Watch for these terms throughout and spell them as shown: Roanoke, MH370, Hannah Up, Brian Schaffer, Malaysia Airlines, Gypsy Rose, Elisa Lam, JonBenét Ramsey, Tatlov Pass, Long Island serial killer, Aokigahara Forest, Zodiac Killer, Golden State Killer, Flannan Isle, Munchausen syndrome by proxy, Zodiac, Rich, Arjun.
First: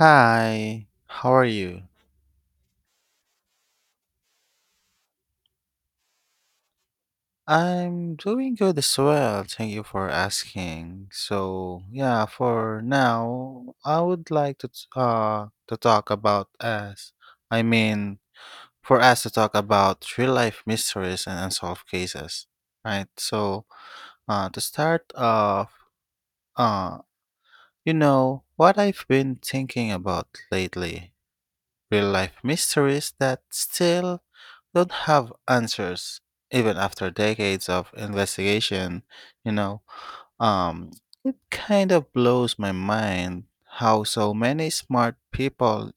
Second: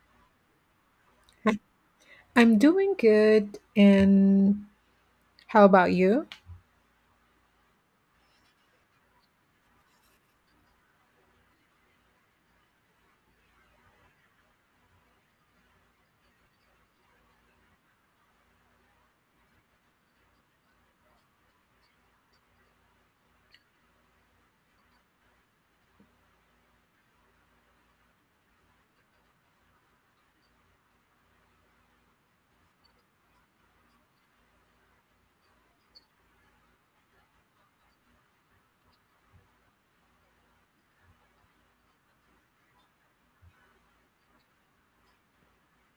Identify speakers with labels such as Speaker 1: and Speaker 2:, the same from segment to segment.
Speaker 1: Hi, how are you?
Speaker 2: I'm doing good. And how about you?
Speaker 1: I'm doing good as well. Thank you for asking. So, yeah, for now, I would like to to talk about us. I mean, for us to talk about real life mysteries and unsolved cases, right? So, to start off, uh, you know what I've been thinking about lately. Real life mysteries that still don't have answers even after decades of investigation you know um it kind of blows my mind how so many smart people,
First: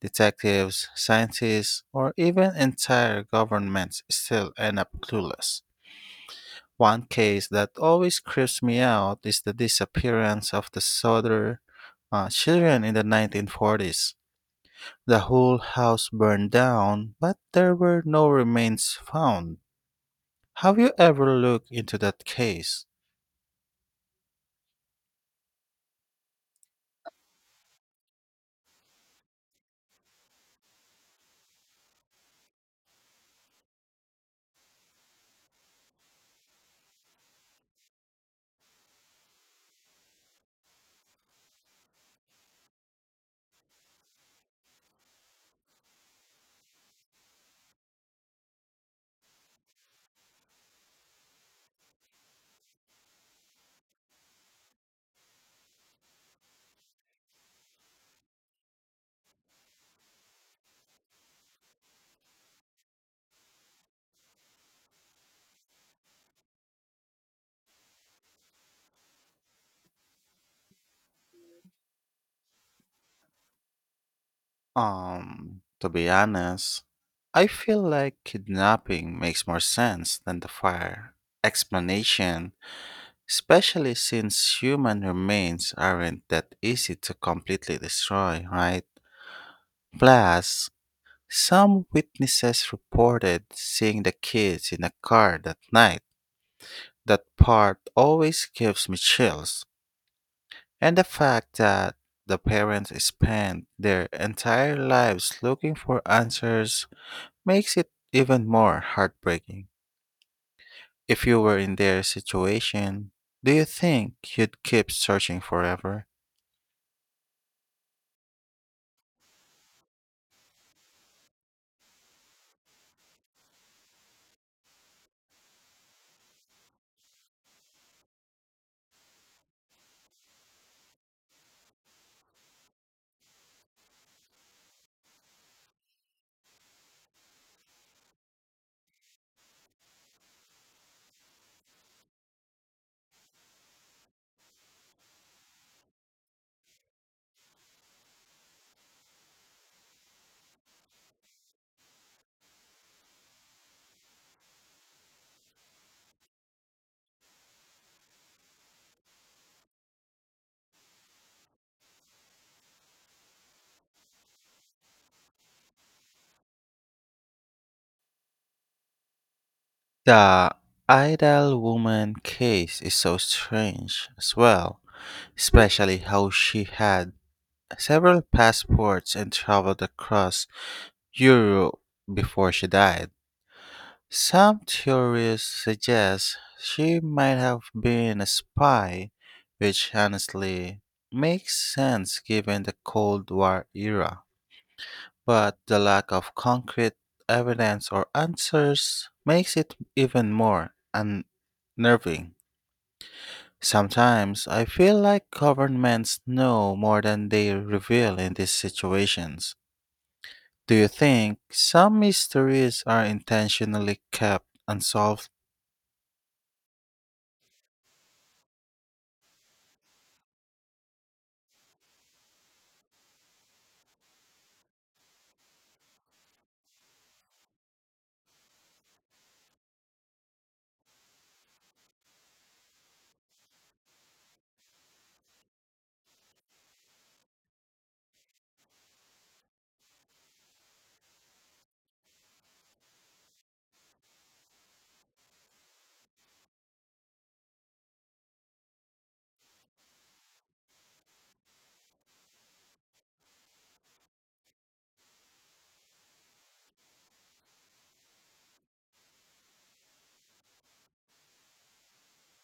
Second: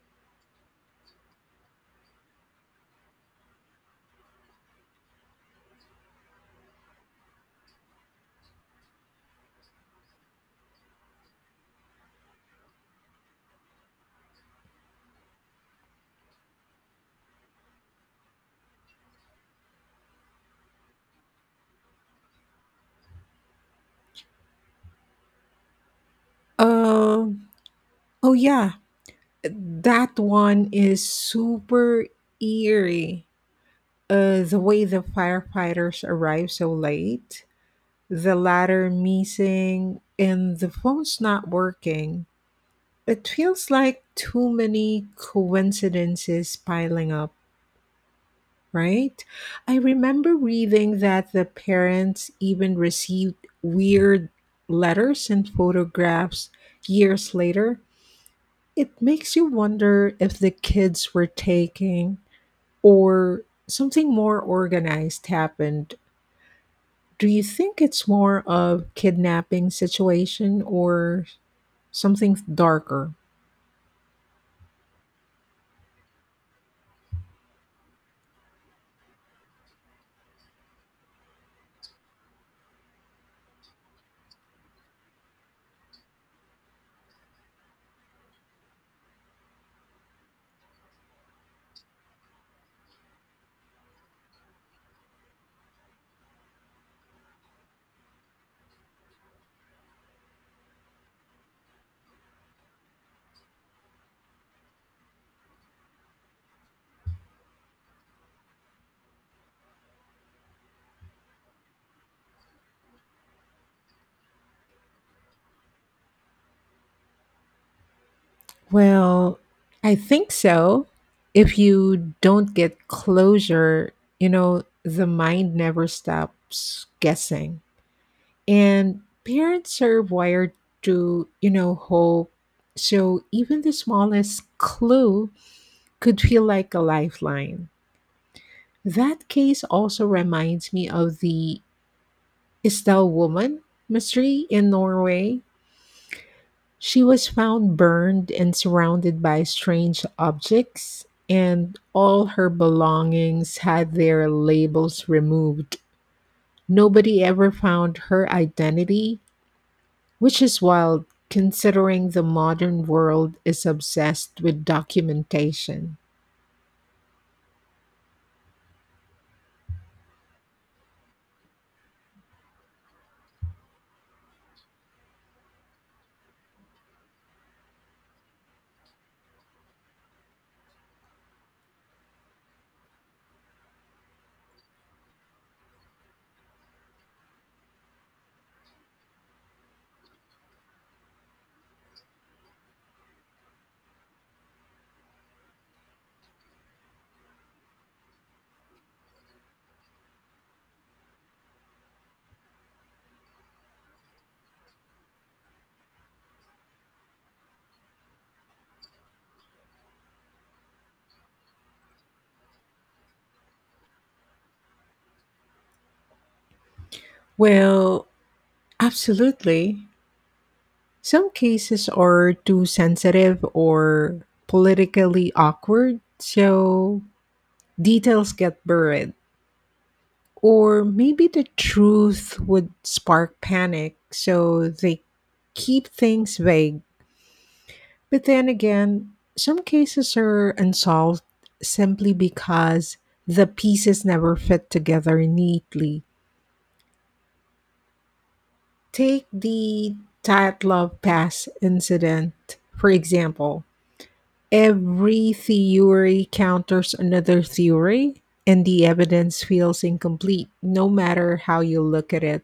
Speaker 1: detectives, scientists, or even entire governments still end up clueless. One case that always creeps me out is the disappearance of the Souther children in the 1940s. The whole house burned down, but there were no remains found. Have you ever looked into that case?
Speaker 2: Um, oh yeah, that one is super eerie. The way the firefighters arrive so late, the latter missing and the phone's not working. It feels like too many coincidences piling up, right? I remember reading that the parents even received weird letters and photographs years later. It makes you wonder if the kids were taking or something more organized happened. Do you think it's more of kidnapping situation or something darker?
Speaker 1: To be honest, I feel like kidnapping makes more sense than the fire explanation, especially since human remains aren't that easy to completely destroy, right? Plus, some witnesses reported seeing the kids in a car that night. That part always gives me chills. And the fact that the parents spend their entire lives looking for answers makes it even more heartbreaking. If you were in their situation, do you think you'd keep searching forever?
Speaker 2: Well, I think so. If you don't get closure, the mind never stops guessing. And parents are wired to, hope. So even the smallest clue could feel like a lifeline. That case also reminds me of the Estelle woman mystery in Norway. She was found burned and surrounded by strange objects, and all her belongings had their labels removed. Nobody ever found her identity, which is wild considering the modern world is obsessed with documentation.
Speaker 1: The idle woman case is so strange as well, especially how she had several passports and traveled across Europe before she died. Some theories suggest she might have been a spy, which honestly makes sense given the Cold War era. But the lack of concrete evidence or answers makes it even more unnerving. Sometimes I feel like governments know more than they reveal in these situations. Do you think some mysteries are intentionally kept unsolved?
Speaker 2: Well, absolutely. Some cases are too sensitive or politically awkward, so details get buried. Or maybe the truth would spark panic, so they keep things vague. But then again, some cases are unsolved simply because the pieces never fit together neatly. Take the Tatlov Pass incident, for example. Every theory counters another theory, and the evidence feels incomplete no matter how you look at it.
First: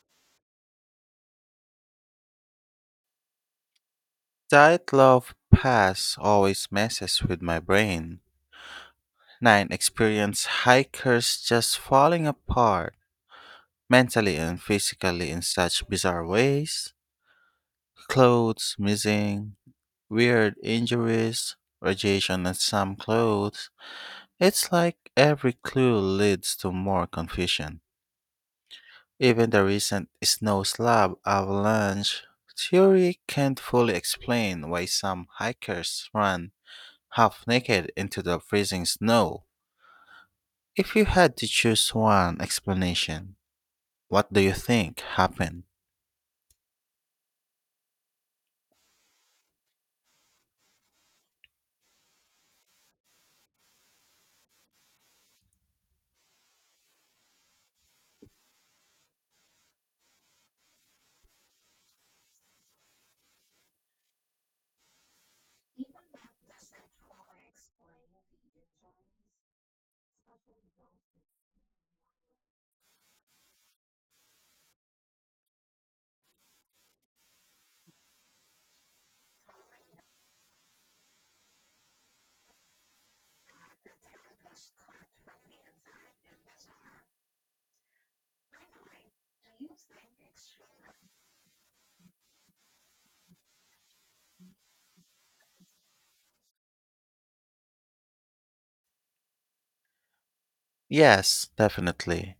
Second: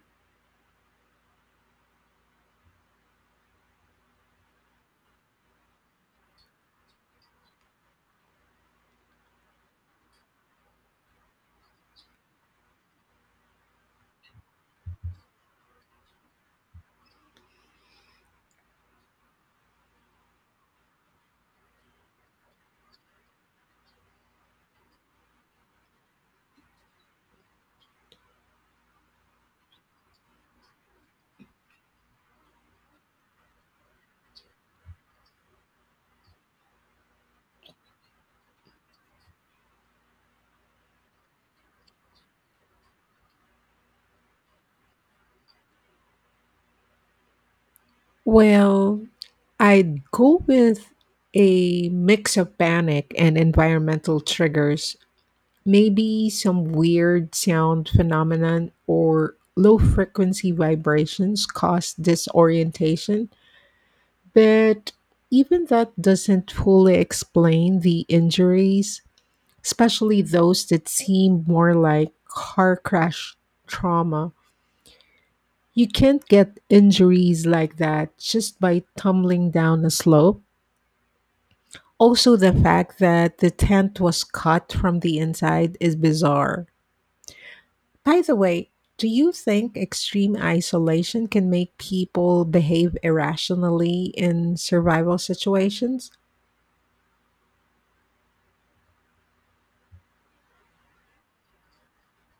Speaker 1: Love Pass always messes with my brain. Nine experienced hikers just falling apart mentally and physically in such bizarre ways. Clothes missing, weird injuries, radiation on some clothes. It's like every clue leads to more confusion. Even the recent snow slab avalanche theory can't fully explain why some hikers run half naked into the freezing snow. If you had to choose one explanation, what do you think happened?
Speaker 2: Well, I'd go with a mix of panic and environmental triggers, maybe some weird sound phenomenon or low frequency vibrations cause disorientation. But even that doesn't fully explain the injuries, especially those that seem more like car crash trauma. You can't get injuries like that just by tumbling down a slope. Also, the fact that the tent was cut from the inside is bizarre. By the way, do you think extreme isolation can make people behave irrationally in survival situations?
Speaker 1: Yes, definitely.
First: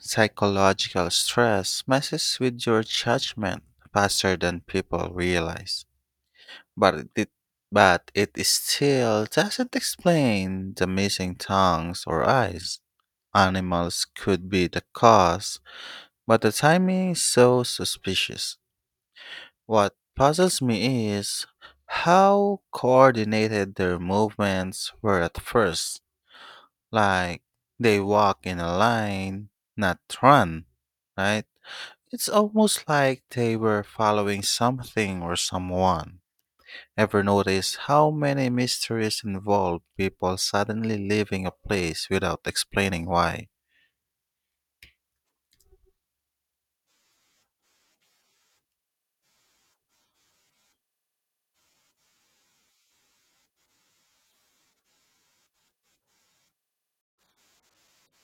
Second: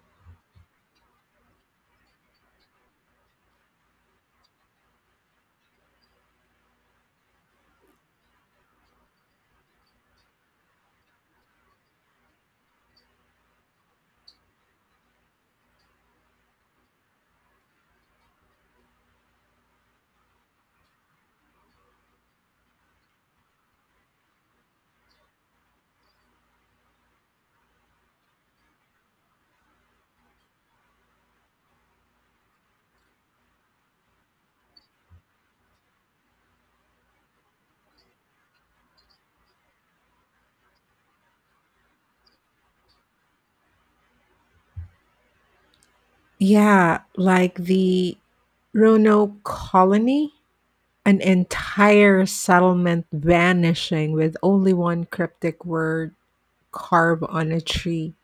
Speaker 1: Psychological stress messes with your judgment faster than people realize. But it, it- but it is still doesn't explain the missing tongues or eyes. Animals could be the cause, but the timing is so suspicious. What puzzles me is how coordinated their movements were at first. Like, they walk in a line, not run, right? It's almost like they were following something or someone. Ever notice how many mysteries involve people suddenly leaving a place without explaining why?
Speaker 2: Yeah, like the Roanoke colony, an entire settlement vanishing with only one cryptic word carved on a tree,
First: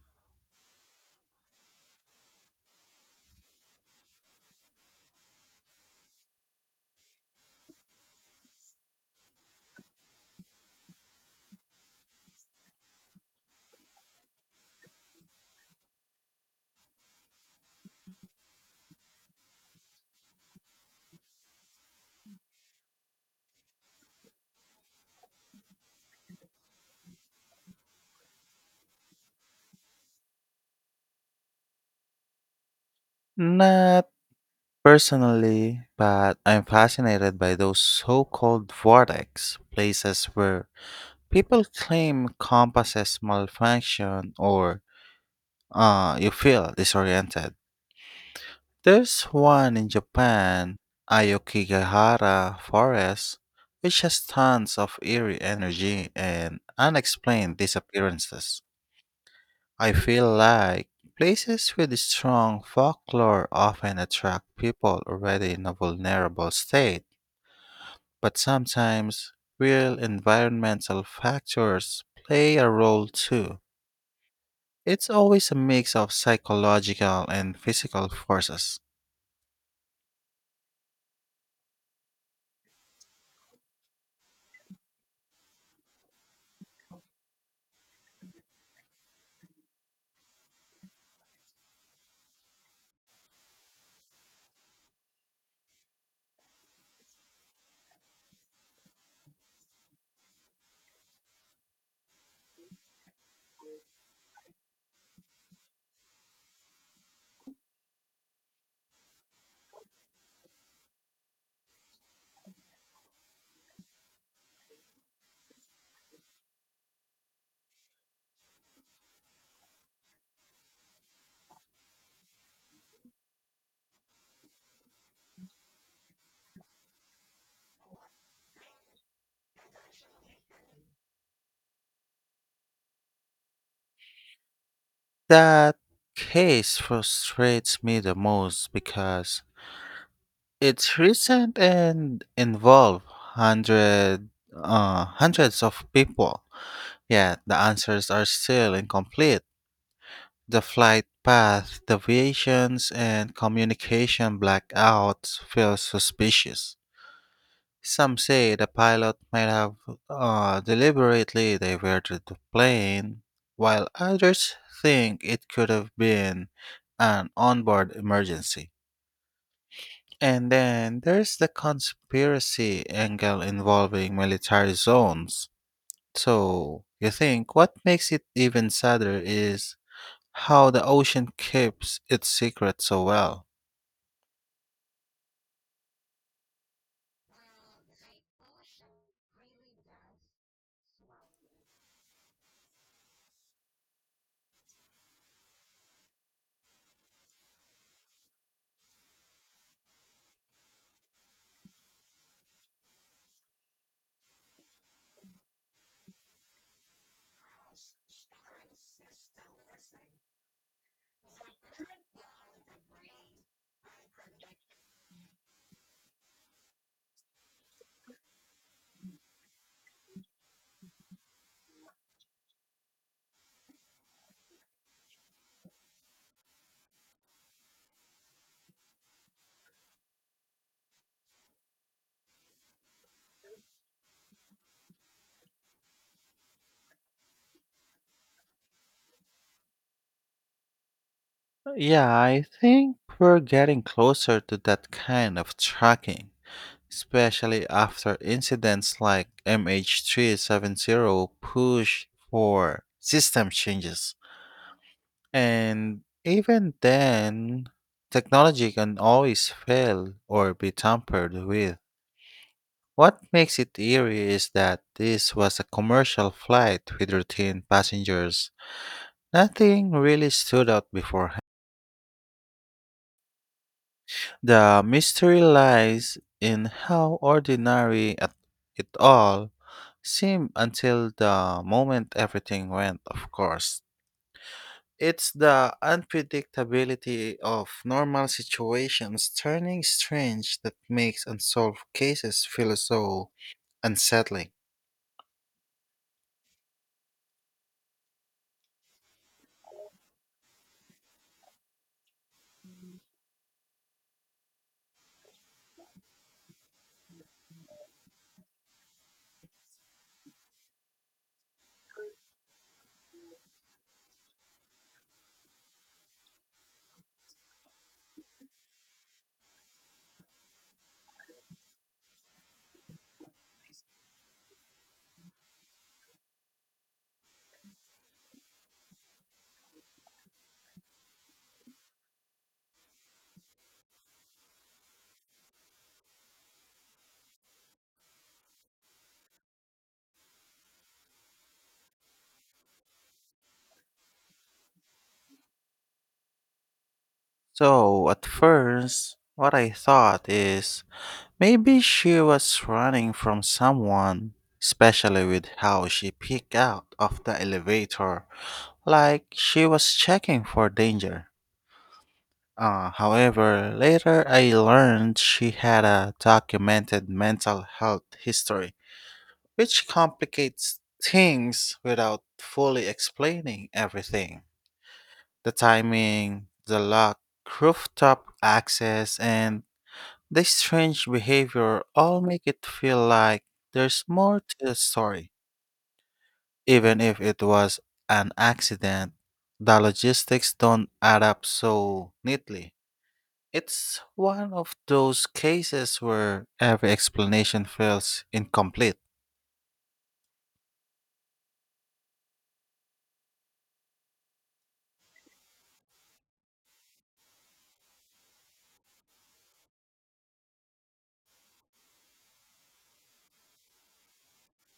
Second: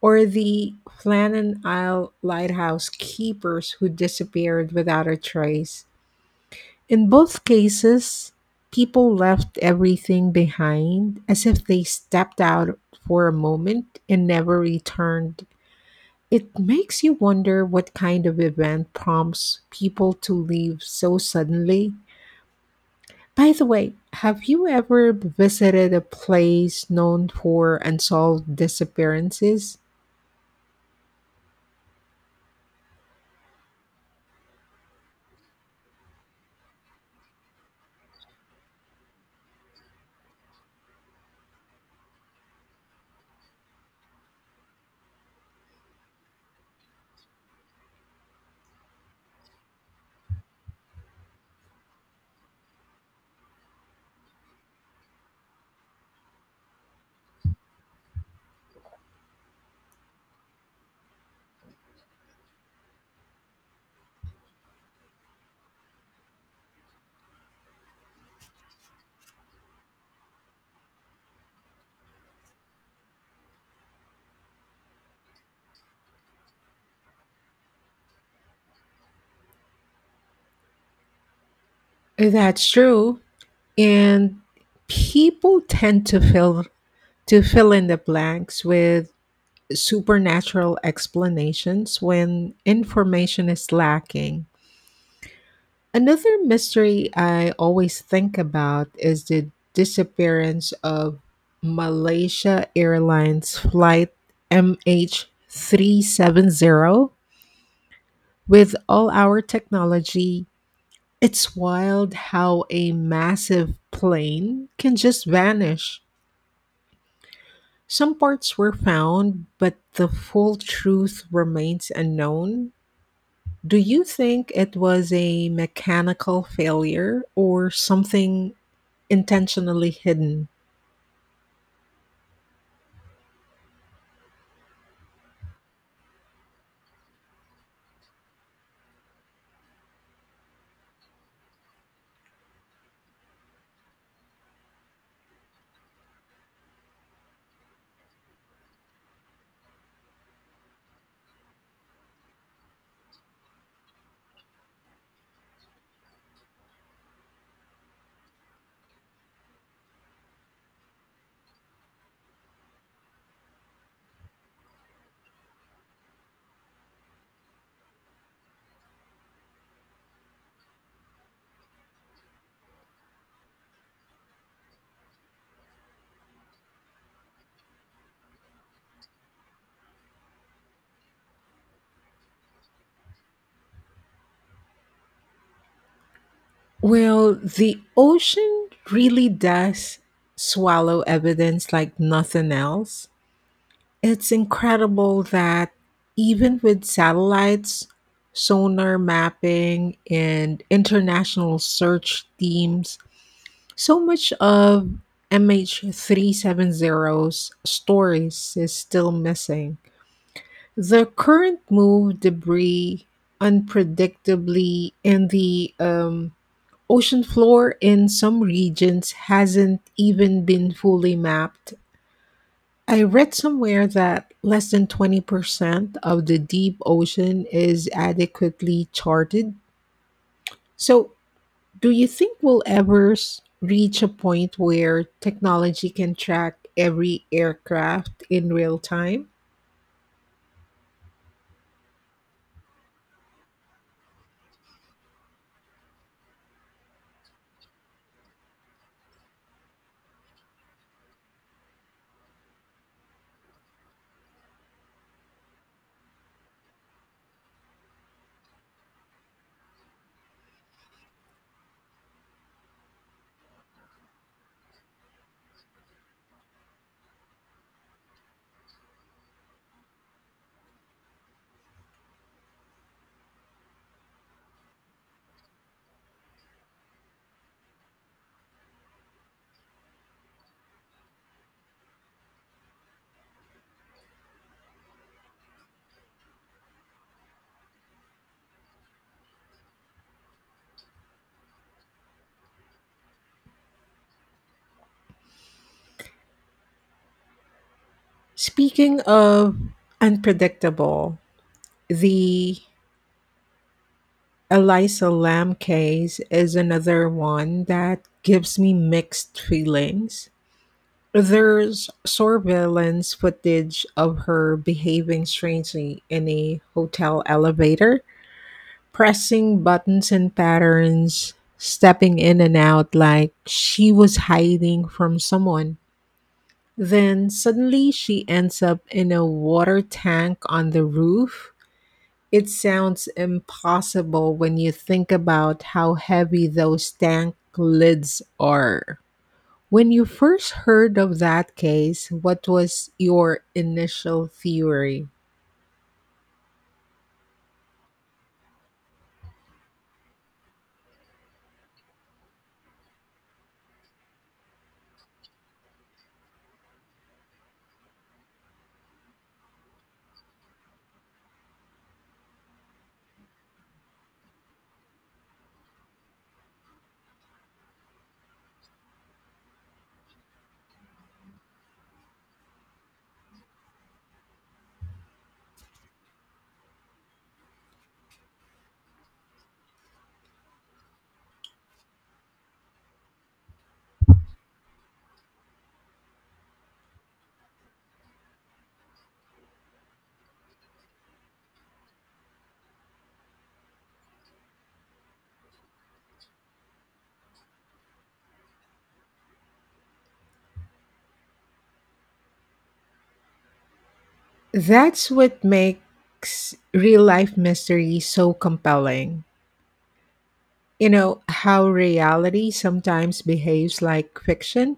Speaker 2: or the Flannan Isle lighthouse keepers who disappeared without a trace. In both cases, people left everything behind as if they stepped out for a moment and never returned. It makes you wonder what kind of event prompts people to leave so suddenly. By the way, have you ever visited a place known for unsolved disappearances?
Speaker 1: Not personally, but I'm fascinated by those so called vortex places where people claim compasses malfunction or you feel disoriented. There's one in Japan, Ayokigahara Forest, which has tons of eerie energy and unexplained disappearances. I feel like places with strong folklore often attract people already in a vulnerable state, but sometimes real environmental factors play a role too. It's always a mix of psychological and physical forces.
Speaker 2: That's true. And people tend to fill in the blanks with supernatural explanations when information is lacking. Another mystery I always think about is the disappearance of Malaysia Airlines flight MH370. With all our technology, it's wild how a massive plane can just vanish. Some parts were found, but the full truth remains unknown. Do you think it was a mechanical failure or something intentionally hidden?
Speaker 1: That case frustrates me the most because it's recent and involved hundred, hundreds of people, yet the answers are still incomplete. The flight path deviations and communication blackouts feel suspicious. Some say the pilot might have deliberately diverted the plane, while others think it could have been an onboard emergency. And then there's the conspiracy angle involving military zones. So you think what makes it even sadder is how the ocean keeps its secret so well.
Speaker 2: Well, the ocean really does swallow evidence like nothing else. It's incredible that even with satellites, sonar mapping, and international search teams, so much of mh 37 zeros stories is still missing. The current moved debris unpredictably, and the ocean floor in some regions hasn't even been fully mapped. I read somewhere that less than 20% of the deep ocean is adequately charted. So do you think we'll ever reach a point where technology can track every aircraft in real time?
Speaker 1: Yeah, I think we're getting closer to that kind of tracking, especially after incidents like MH370 push for system changes. And even then, technology can always fail or be tampered with. What makes it eerie is that this was a commercial flight with routine passengers. Nothing really stood out beforehand. The mystery lies in how it all Same until the moment everything went, of course. It's the unpredictability of normal situations turning strange that makes unsolved cases feel so unsettling.
Speaker 2: Speaking of unpredictable, the Elisa Lam case is another one that gives me mixed feelings. There's surveillance footage of her behaving strangely in a hotel elevator, pressing buttons and patterns, stepping in and out like she was hiding from someone. Then suddenly she ends up in a water tank on the roof. It sounds impossible when you think about how heavy those tank lids are. When you first heard of that case, what was your initial theory?
Speaker 1: So, at first, what I thought is maybe she was running from someone, especially with how she peeked out of the elevator, like she was checking for danger. However, later I learned she had a documented mental health history, which complicates things without fully explaining everything. The timing, the lack, rooftop access, and the strange behavior all make it feel like there's more to the story. Even if it was an accident, the logistics don't add up so neatly. It's one of those cases where every explanation feels incomplete.
Speaker 2: That's what makes real life mystery so compelling. You know how reality sometimes behaves like fiction.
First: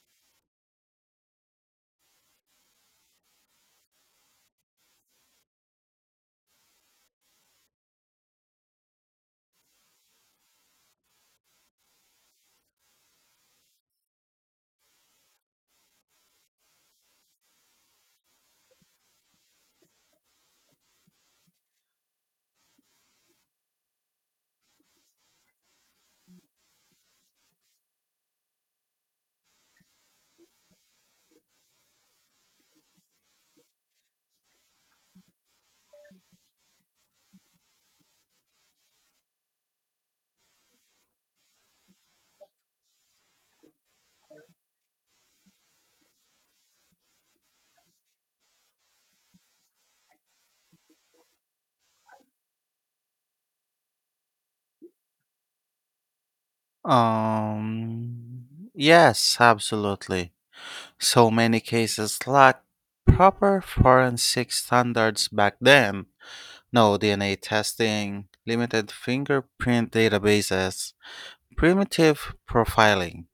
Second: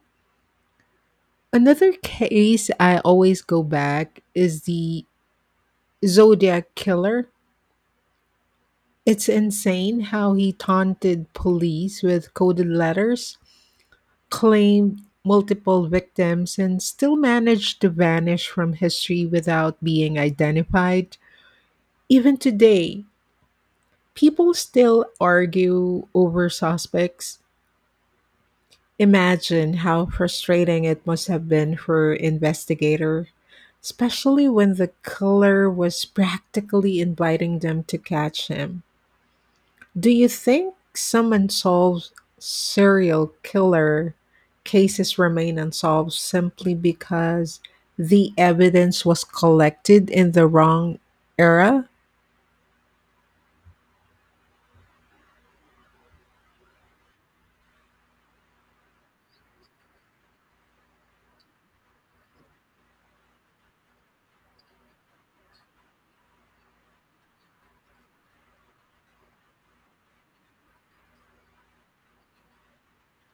Speaker 2: Another case I always go back is the Zodiac Killer. It's insane how he taunted police with coded letters, claimed multiple victims, and still managed to vanish from history without being identified. Even today, people still argue over suspects. Imagine how frustrating it must have been for investigator, especially when the killer was practically inviting them to catch him. Do you think some unsolved serial killer cases remain unsolved simply because the evidence was collected in the wrong era?
Speaker 1: Um, yes, absolutely. So many cases lack proper forensic standards back then. No DNA testing, limited fingerprint databases, primitive profiling.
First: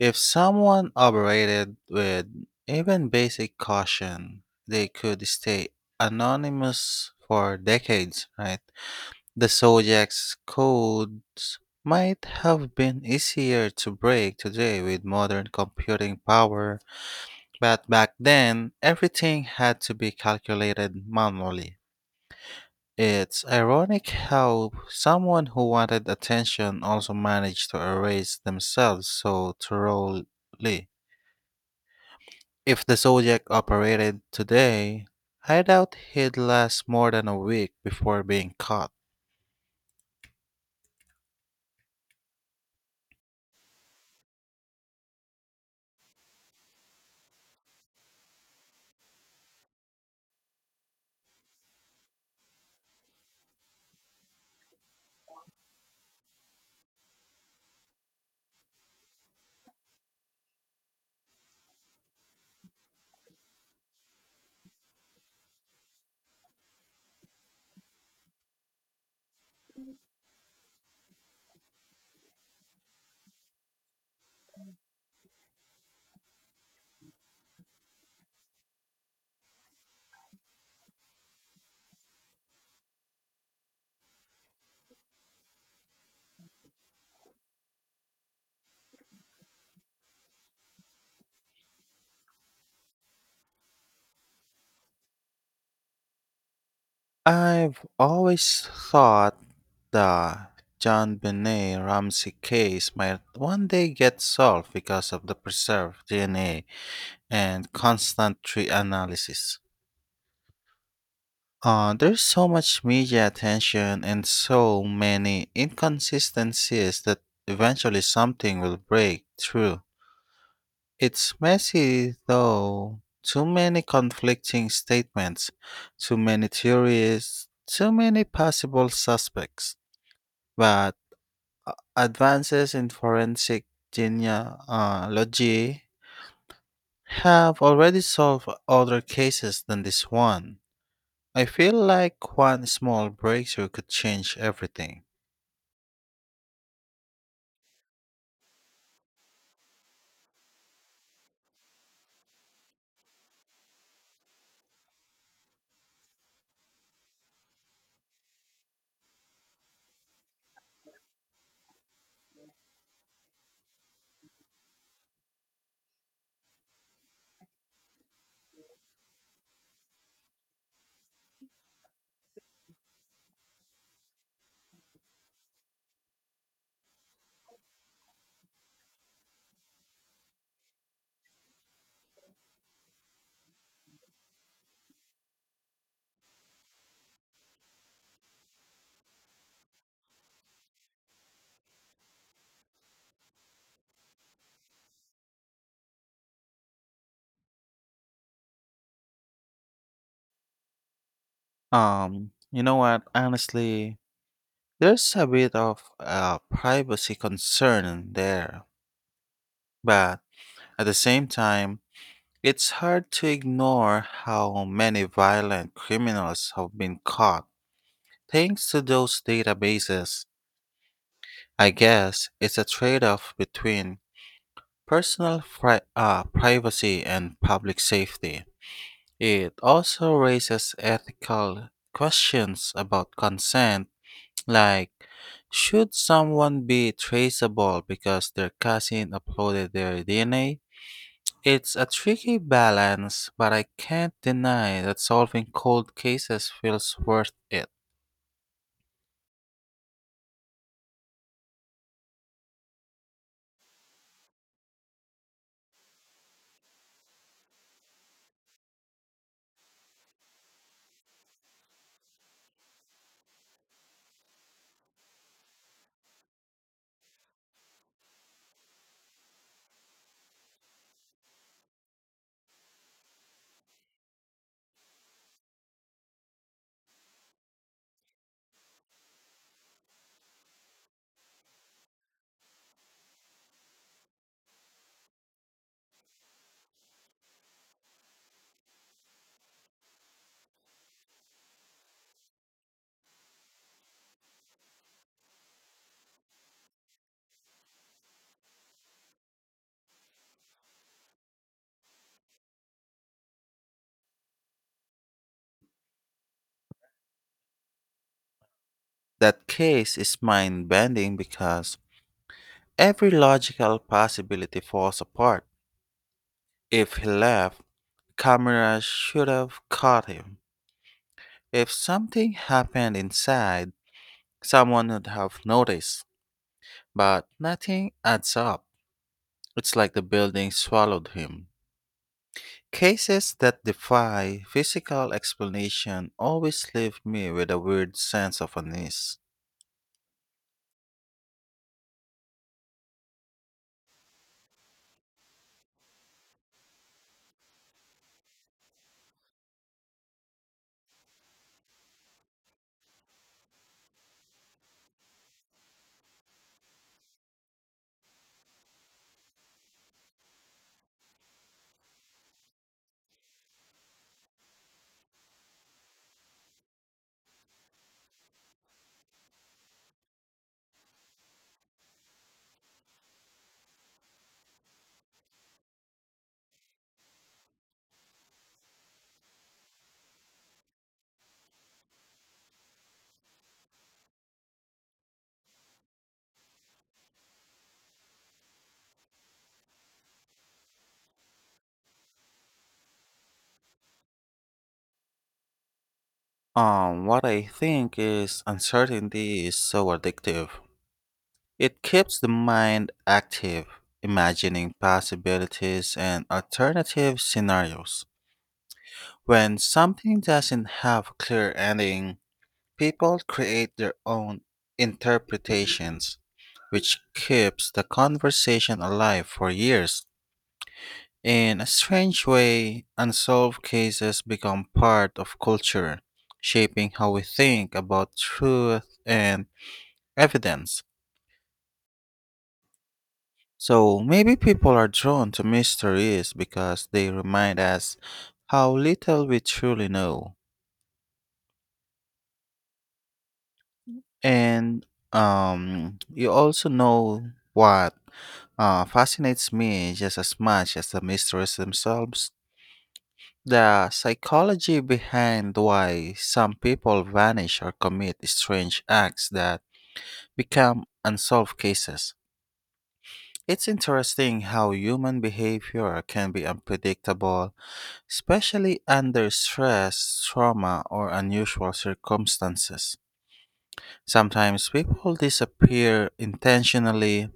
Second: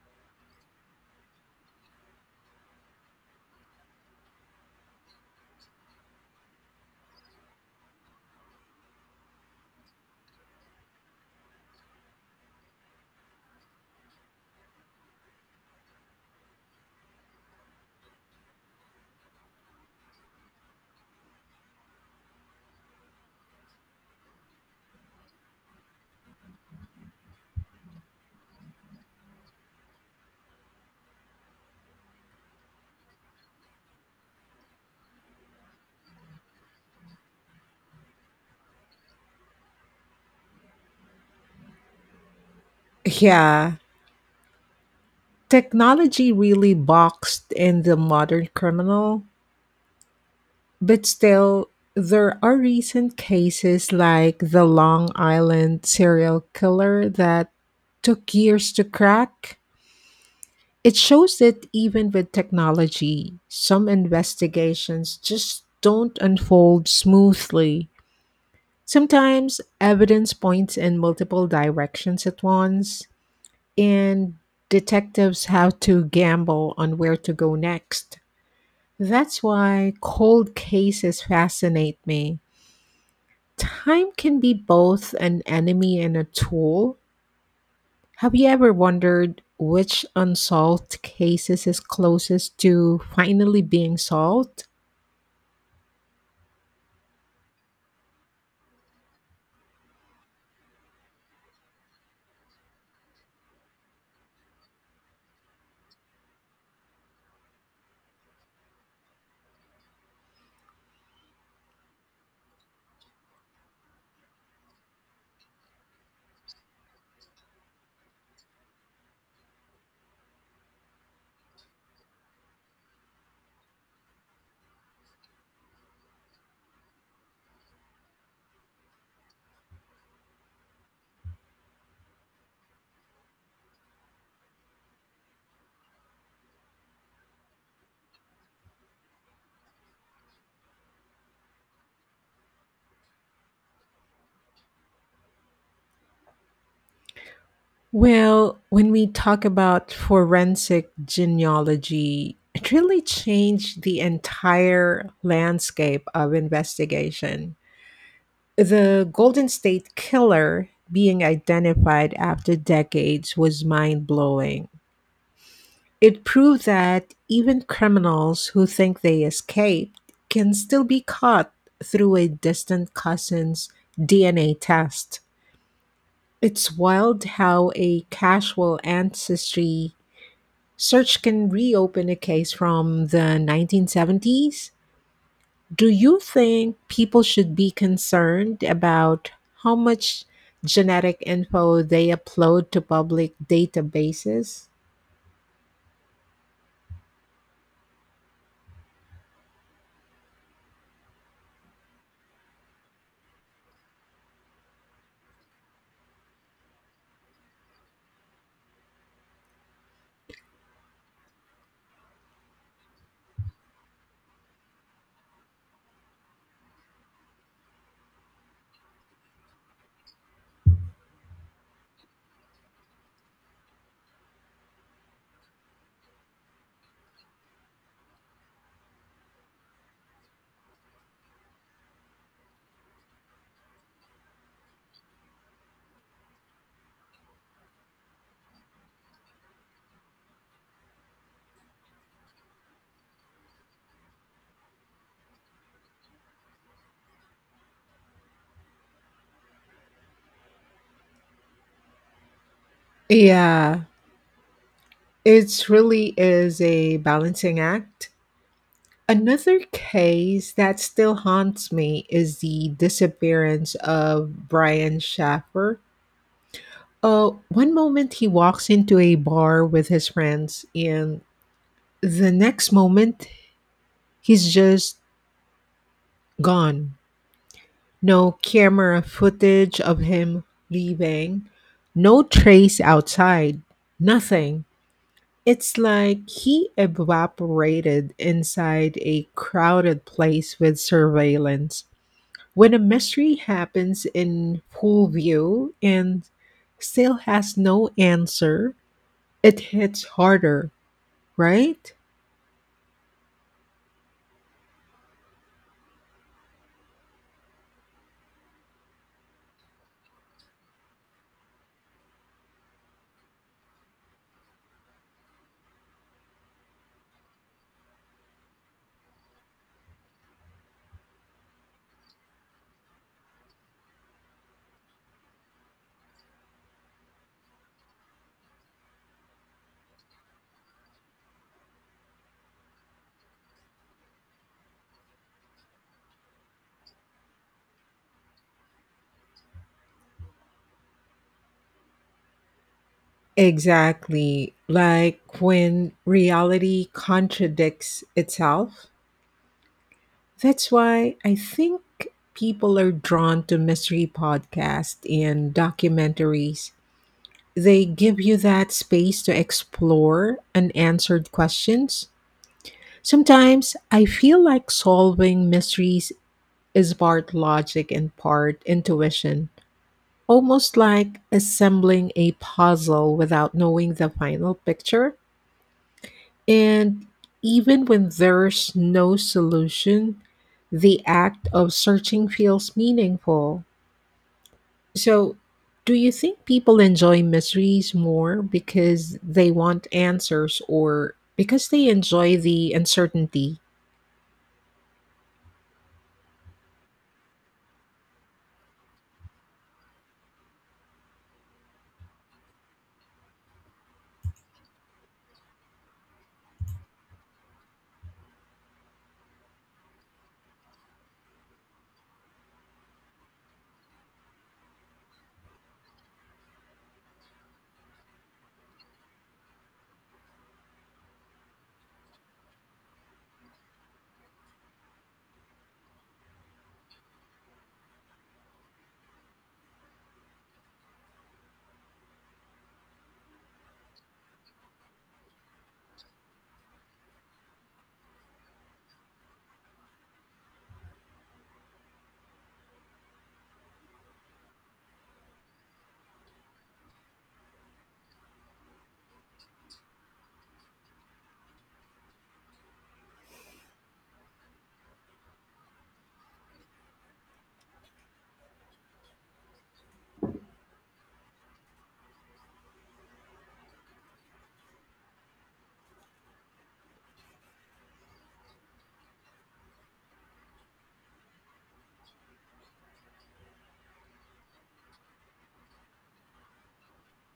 Speaker 1: If someone operated with even basic caution, they could stay anonymous for decades, right? The Zodiac's codes might have been easier to break today with modern computing power, but back then everything had to be calculated manually. It's ironic how someone who wanted attention also managed to erase themselves so thoroughly. If the Zodiac operated today, I doubt he'd last more than a week before being caught.
Speaker 2: Yeah, technology really boxed in the modern criminal, but still, there are recent cases like the Long Island serial killer that took years to crack. It shows that even with technology, some investigations just don't unfold smoothly. Sometimes evidence points in multiple directions at once, and detectives have to gamble on where to go next. That's why cold cases fascinate me. Time can be both an enemy and a tool. Have you ever wondered which unsolved cases is closest to finally being solved?
Speaker 1: I've always thought the John Benet Ramsey case might one day get solved because of the preserved DNA and constant reanalysis. There's so much media attention and so many inconsistencies that eventually something will break through. It's messy though. Too many conflicting statements, too many theories, too many possible suspects. But advances in forensic genealogy have already solved other cases than this one. I feel like one small breakthrough could change everything.
Speaker 2: Well, when we talk about forensic genealogy, it really changed the entire landscape of investigation. The Golden State Killer being identified after decades was mind blowing. It proved that even criminals who think they escaped can still be caught through a distant cousin's DNA test. It's wild how a casual ancestry search can reopen a case from the 1970s. Do you think people should be concerned about how much genetic info they upload to public databases?
Speaker 1: You know what? Honestly, there's a bit of a privacy concern there, but at the same time, it's hard to ignore how many violent criminals have been caught thanks to those databases. I guess it's a trade off between privacy and public safety. It also raises ethical questions about consent, like should someone be traceable because their cousin uploaded their DNA? It's a tricky balance, but I can't deny that solving cold cases feels worth it.
Speaker 2: Yeah, it really is a balancing act. Another case that still haunts me is the disappearance of Brian Schaffer. Oh, one moment he walks into a bar with his friends, and the next moment he's just gone. No camera footage of him leaving, no trace outside, nothing. It's like he evaporated inside a crowded place with surveillance. When a mystery happens in full view and still has no answer, it hits harder, right?
Speaker 1: That case is mind bending because every logical possibility falls apart. If he left, cameras should have caught him. If something happened inside, someone would have noticed, but nothing adds up. It's like the building swallowed him. Cases that defy physical explanation always leave me with a weird sense of unease.
Speaker 2: Exactly. Like when reality contradicts itself. That's why I think people are drawn to mystery podcasts and documentaries. They give you that space to explore unanswered questions. Sometimes I feel like solving mysteries is part logic and part intuition, almost like assembling a puzzle without knowing the final picture. And even when there's no solution, the act of searching feels meaningful. So, do you think people enjoy mysteries more because they want answers or because they enjoy the uncertainty?
Speaker 1: What I think is uncertainty is so addictive. It keeps the mind active, imagining possibilities and alternative scenarios. When something doesn't have a clear ending, people create their own interpretations, which keeps the conversation alive for years. In a strange way, unsolved cases become part of culture, shaping how we think about truth and evidence. So maybe people are drawn to mysteries because they remind us how little we truly know. And you also know what fascinates me just as much as the mysteries themselves: the psychology behind why some people vanish or commit strange acts that become unsolved cases. It's interesting how human behavior can be unpredictable, especially under stress, trauma, or unusual circumstances. Sometimes people disappear intentionally,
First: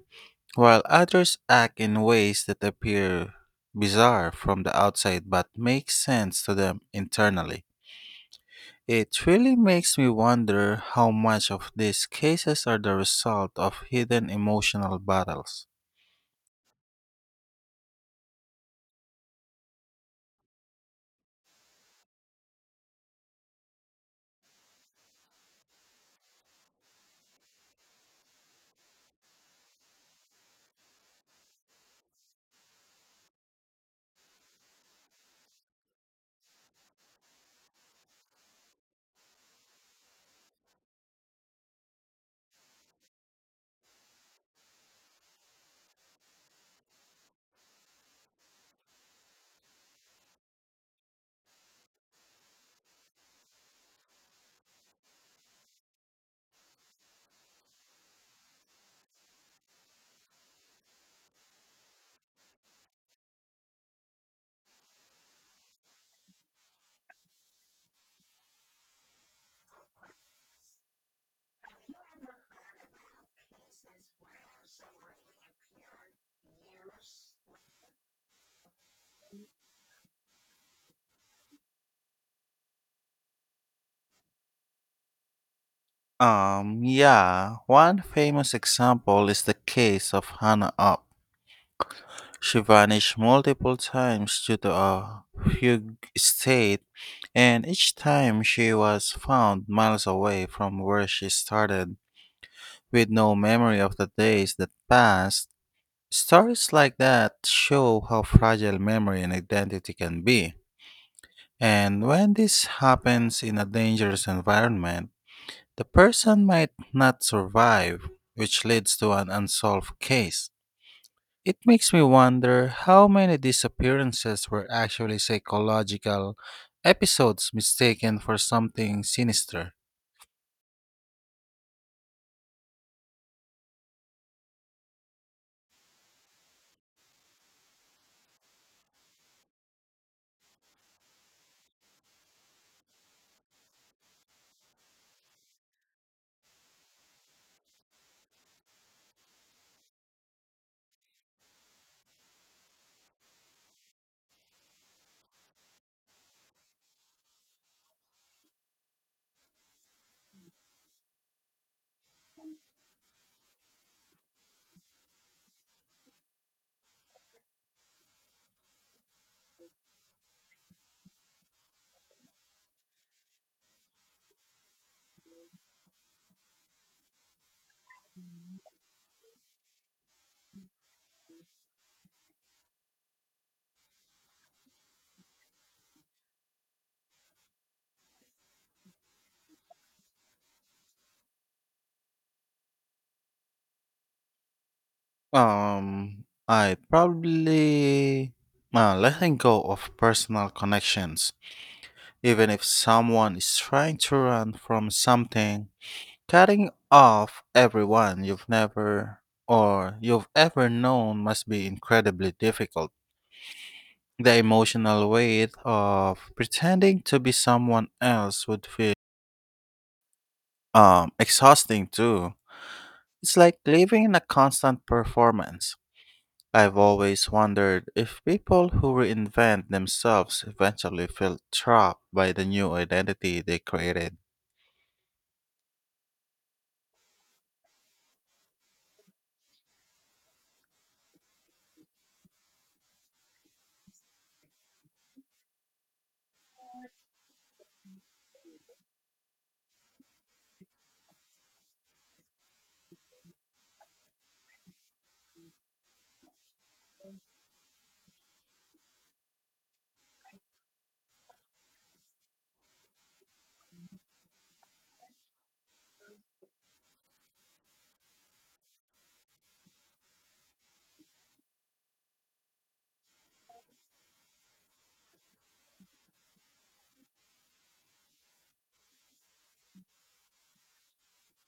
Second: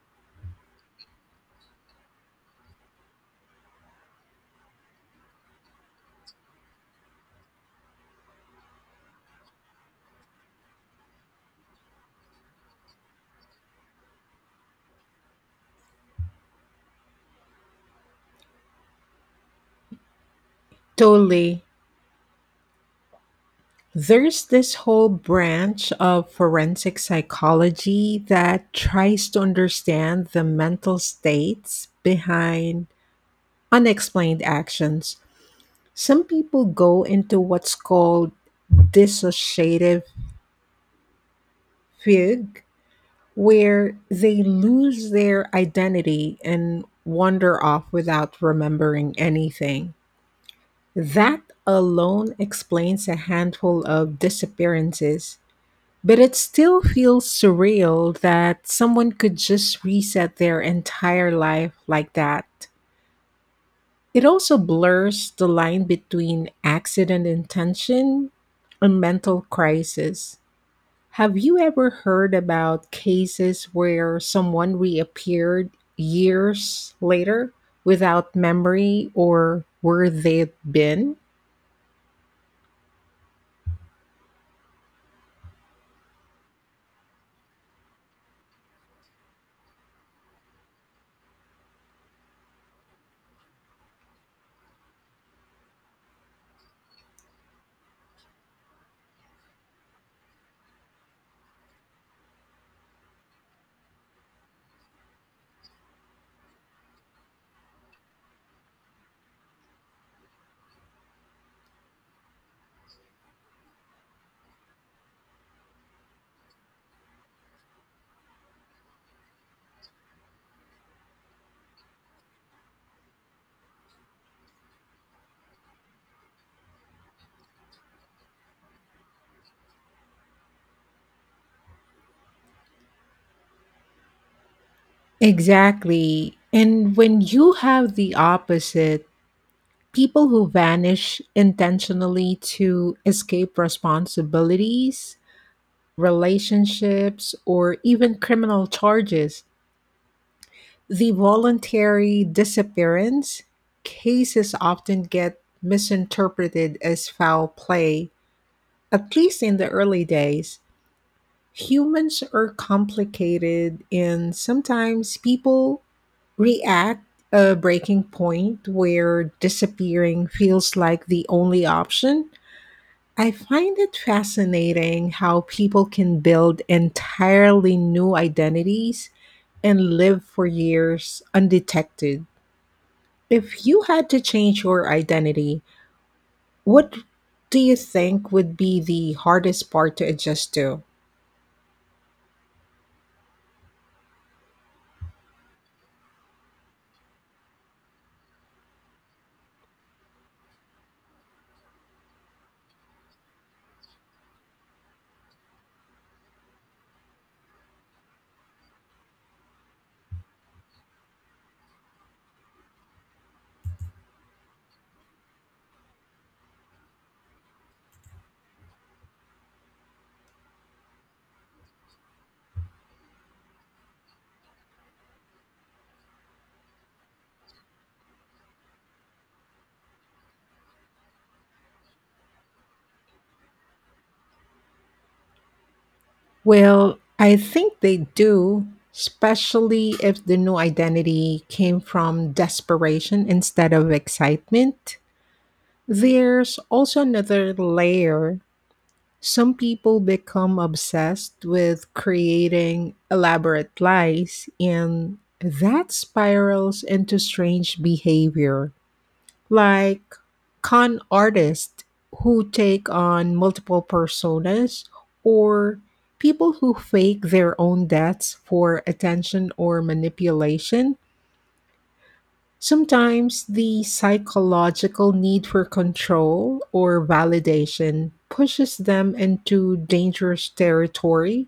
Speaker 1: while others act in ways that appear bizarre from the outside but make sense to them internally. It really makes me wonder how much of these cases are the result of hidden emotional battles.
Speaker 2: Totally. There's this whole branch of forensic psychology that tries to understand the mental states behind unexplained actions. Some people go into what's called dissociative fugue, where they lose their identity and wander off without remembering anything. That alone explains a handful of disappearances, but it still feels surreal that someone could just reset their entire life like that. It also blurs the line between accident intention and mental crisis. Have you ever heard about cases where someone reappeared years later without memory or where they'd been?
Speaker 1: Yeah, one famous example is the case of Hannah Up. She vanished multiple times due to a fugue state, and each time she was found miles away from where she started, with no memory of the days that passed. Stories like that show how fragile memory and identity can be. And when this happens in a dangerous environment, the person might not survive, which leads to an unsolved case. It makes me wonder how many disappearances were actually psychological episodes mistaken for something sinister.
Speaker 2: Exactly. And when you have the opposite, people who vanish intentionally to escape responsibilities, relationships, or even criminal charges, the voluntary disappearance cases often get misinterpreted as foul play, at least in the early days. Humans are complicated, and sometimes people react a breaking point where disappearing feels like the only option. I find it fascinating how people can build entirely new identities and live for years undetected. If you had to change your identity, what do you think would be the hardest part to adjust to?
Speaker 1: I probably letting go of personal connections. Even if someone is trying to run from something, cutting off everyone you've never or you've ever known must be incredibly difficult. The emotional weight of pretending to be someone else would feel exhausting too. It's like living in a constant performance. I've always wondered if people who reinvent themselves eventually feel trapped by the new identity they created.
Speaker 2: Well, I think they do, especially if the new identity came from desperation instead of excitement. There's also another layer. Some people become obsessed with creating elaborate lies, and that spirals into strange behavior like con artists who take on multiple personas or people who fake their own deaths for attention or manipulation. Sometimes the psychological need for control or validation pushes them into dangerous territory.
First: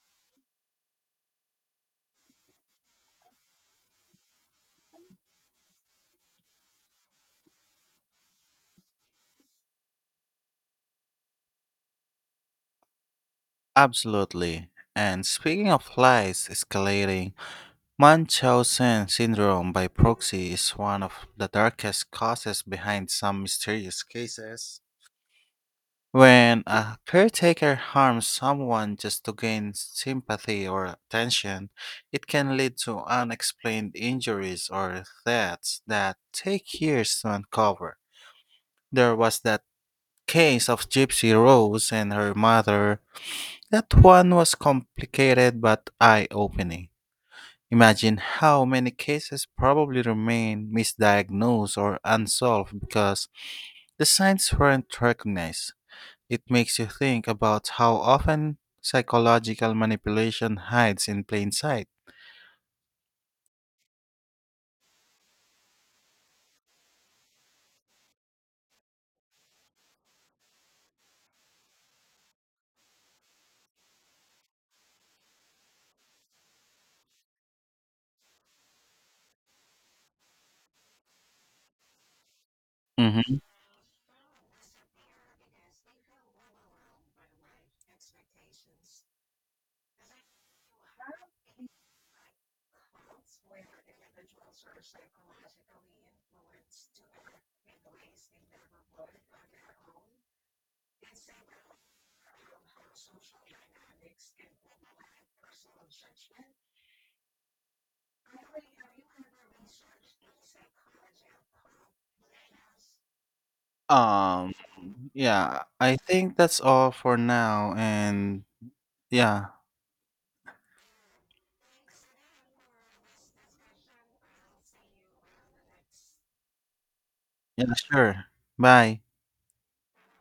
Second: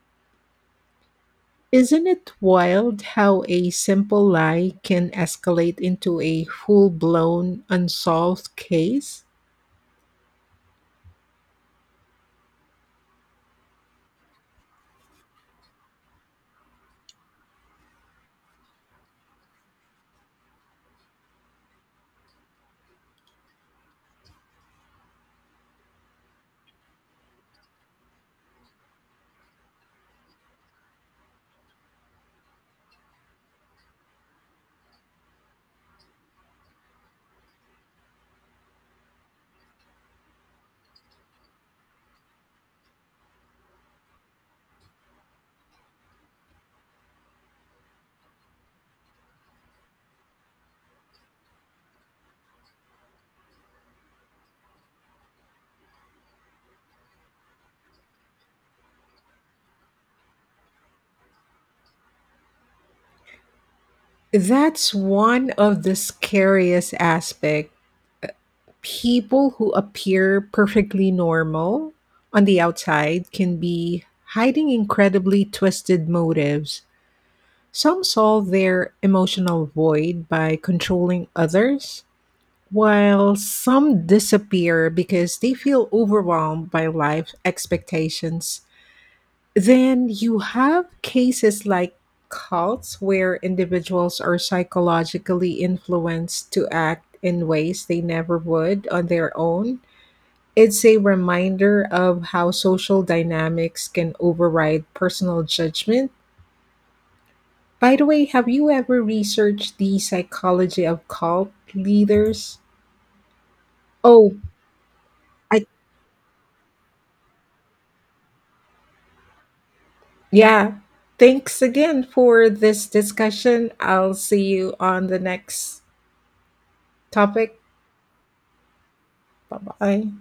Speaker 2: Isn't it wild how a simple lie can escalate into a full blown unsolved case?
Speaker 1: Absolutely. And speaking of lies escalating, Munchausen syndrome by proxy is one of the darkest causes behind some mysterious cases. When a caretaker harms someone just to gain sympathy or attention, it can lead to unexplained injuries or deaths that take years to uncover. There was that case of Gypsy Rose and her mother. That one was complicated but eye opening. Imagine how many cases probably remain misdiagnosed or unsolved because the signs weren't recognized. It makes you think about how often psychological manipulation hides in plain sight.
Speaker 2: That's one of the scariest aspect. People who appear perfectly normal on the outside can be hiding incredibly twisted motives. Some solve their emotional void by controlling others, while
Speaker 1: Hmm.
Speaker 2: some disappear because they feel overwhelmed by life expectations. Then you have cases like cults where individuals are psychologically influenced to act in ways they never would on their own. It's a reminder of how social dynamics can override personal judgment. By the way, have you ever researched the psychology of cult leaders? Oh,
Speaker 1: Um,
Speaker 2: I
Speaker 1: yeah, I think that's all for now. And yeah,
Speaker 2: yeah. Thanks again for this discussion. I'll see you on the next topic.
Speaker 1: yeah, sure. Bye.
Speaker 2: Bye bye.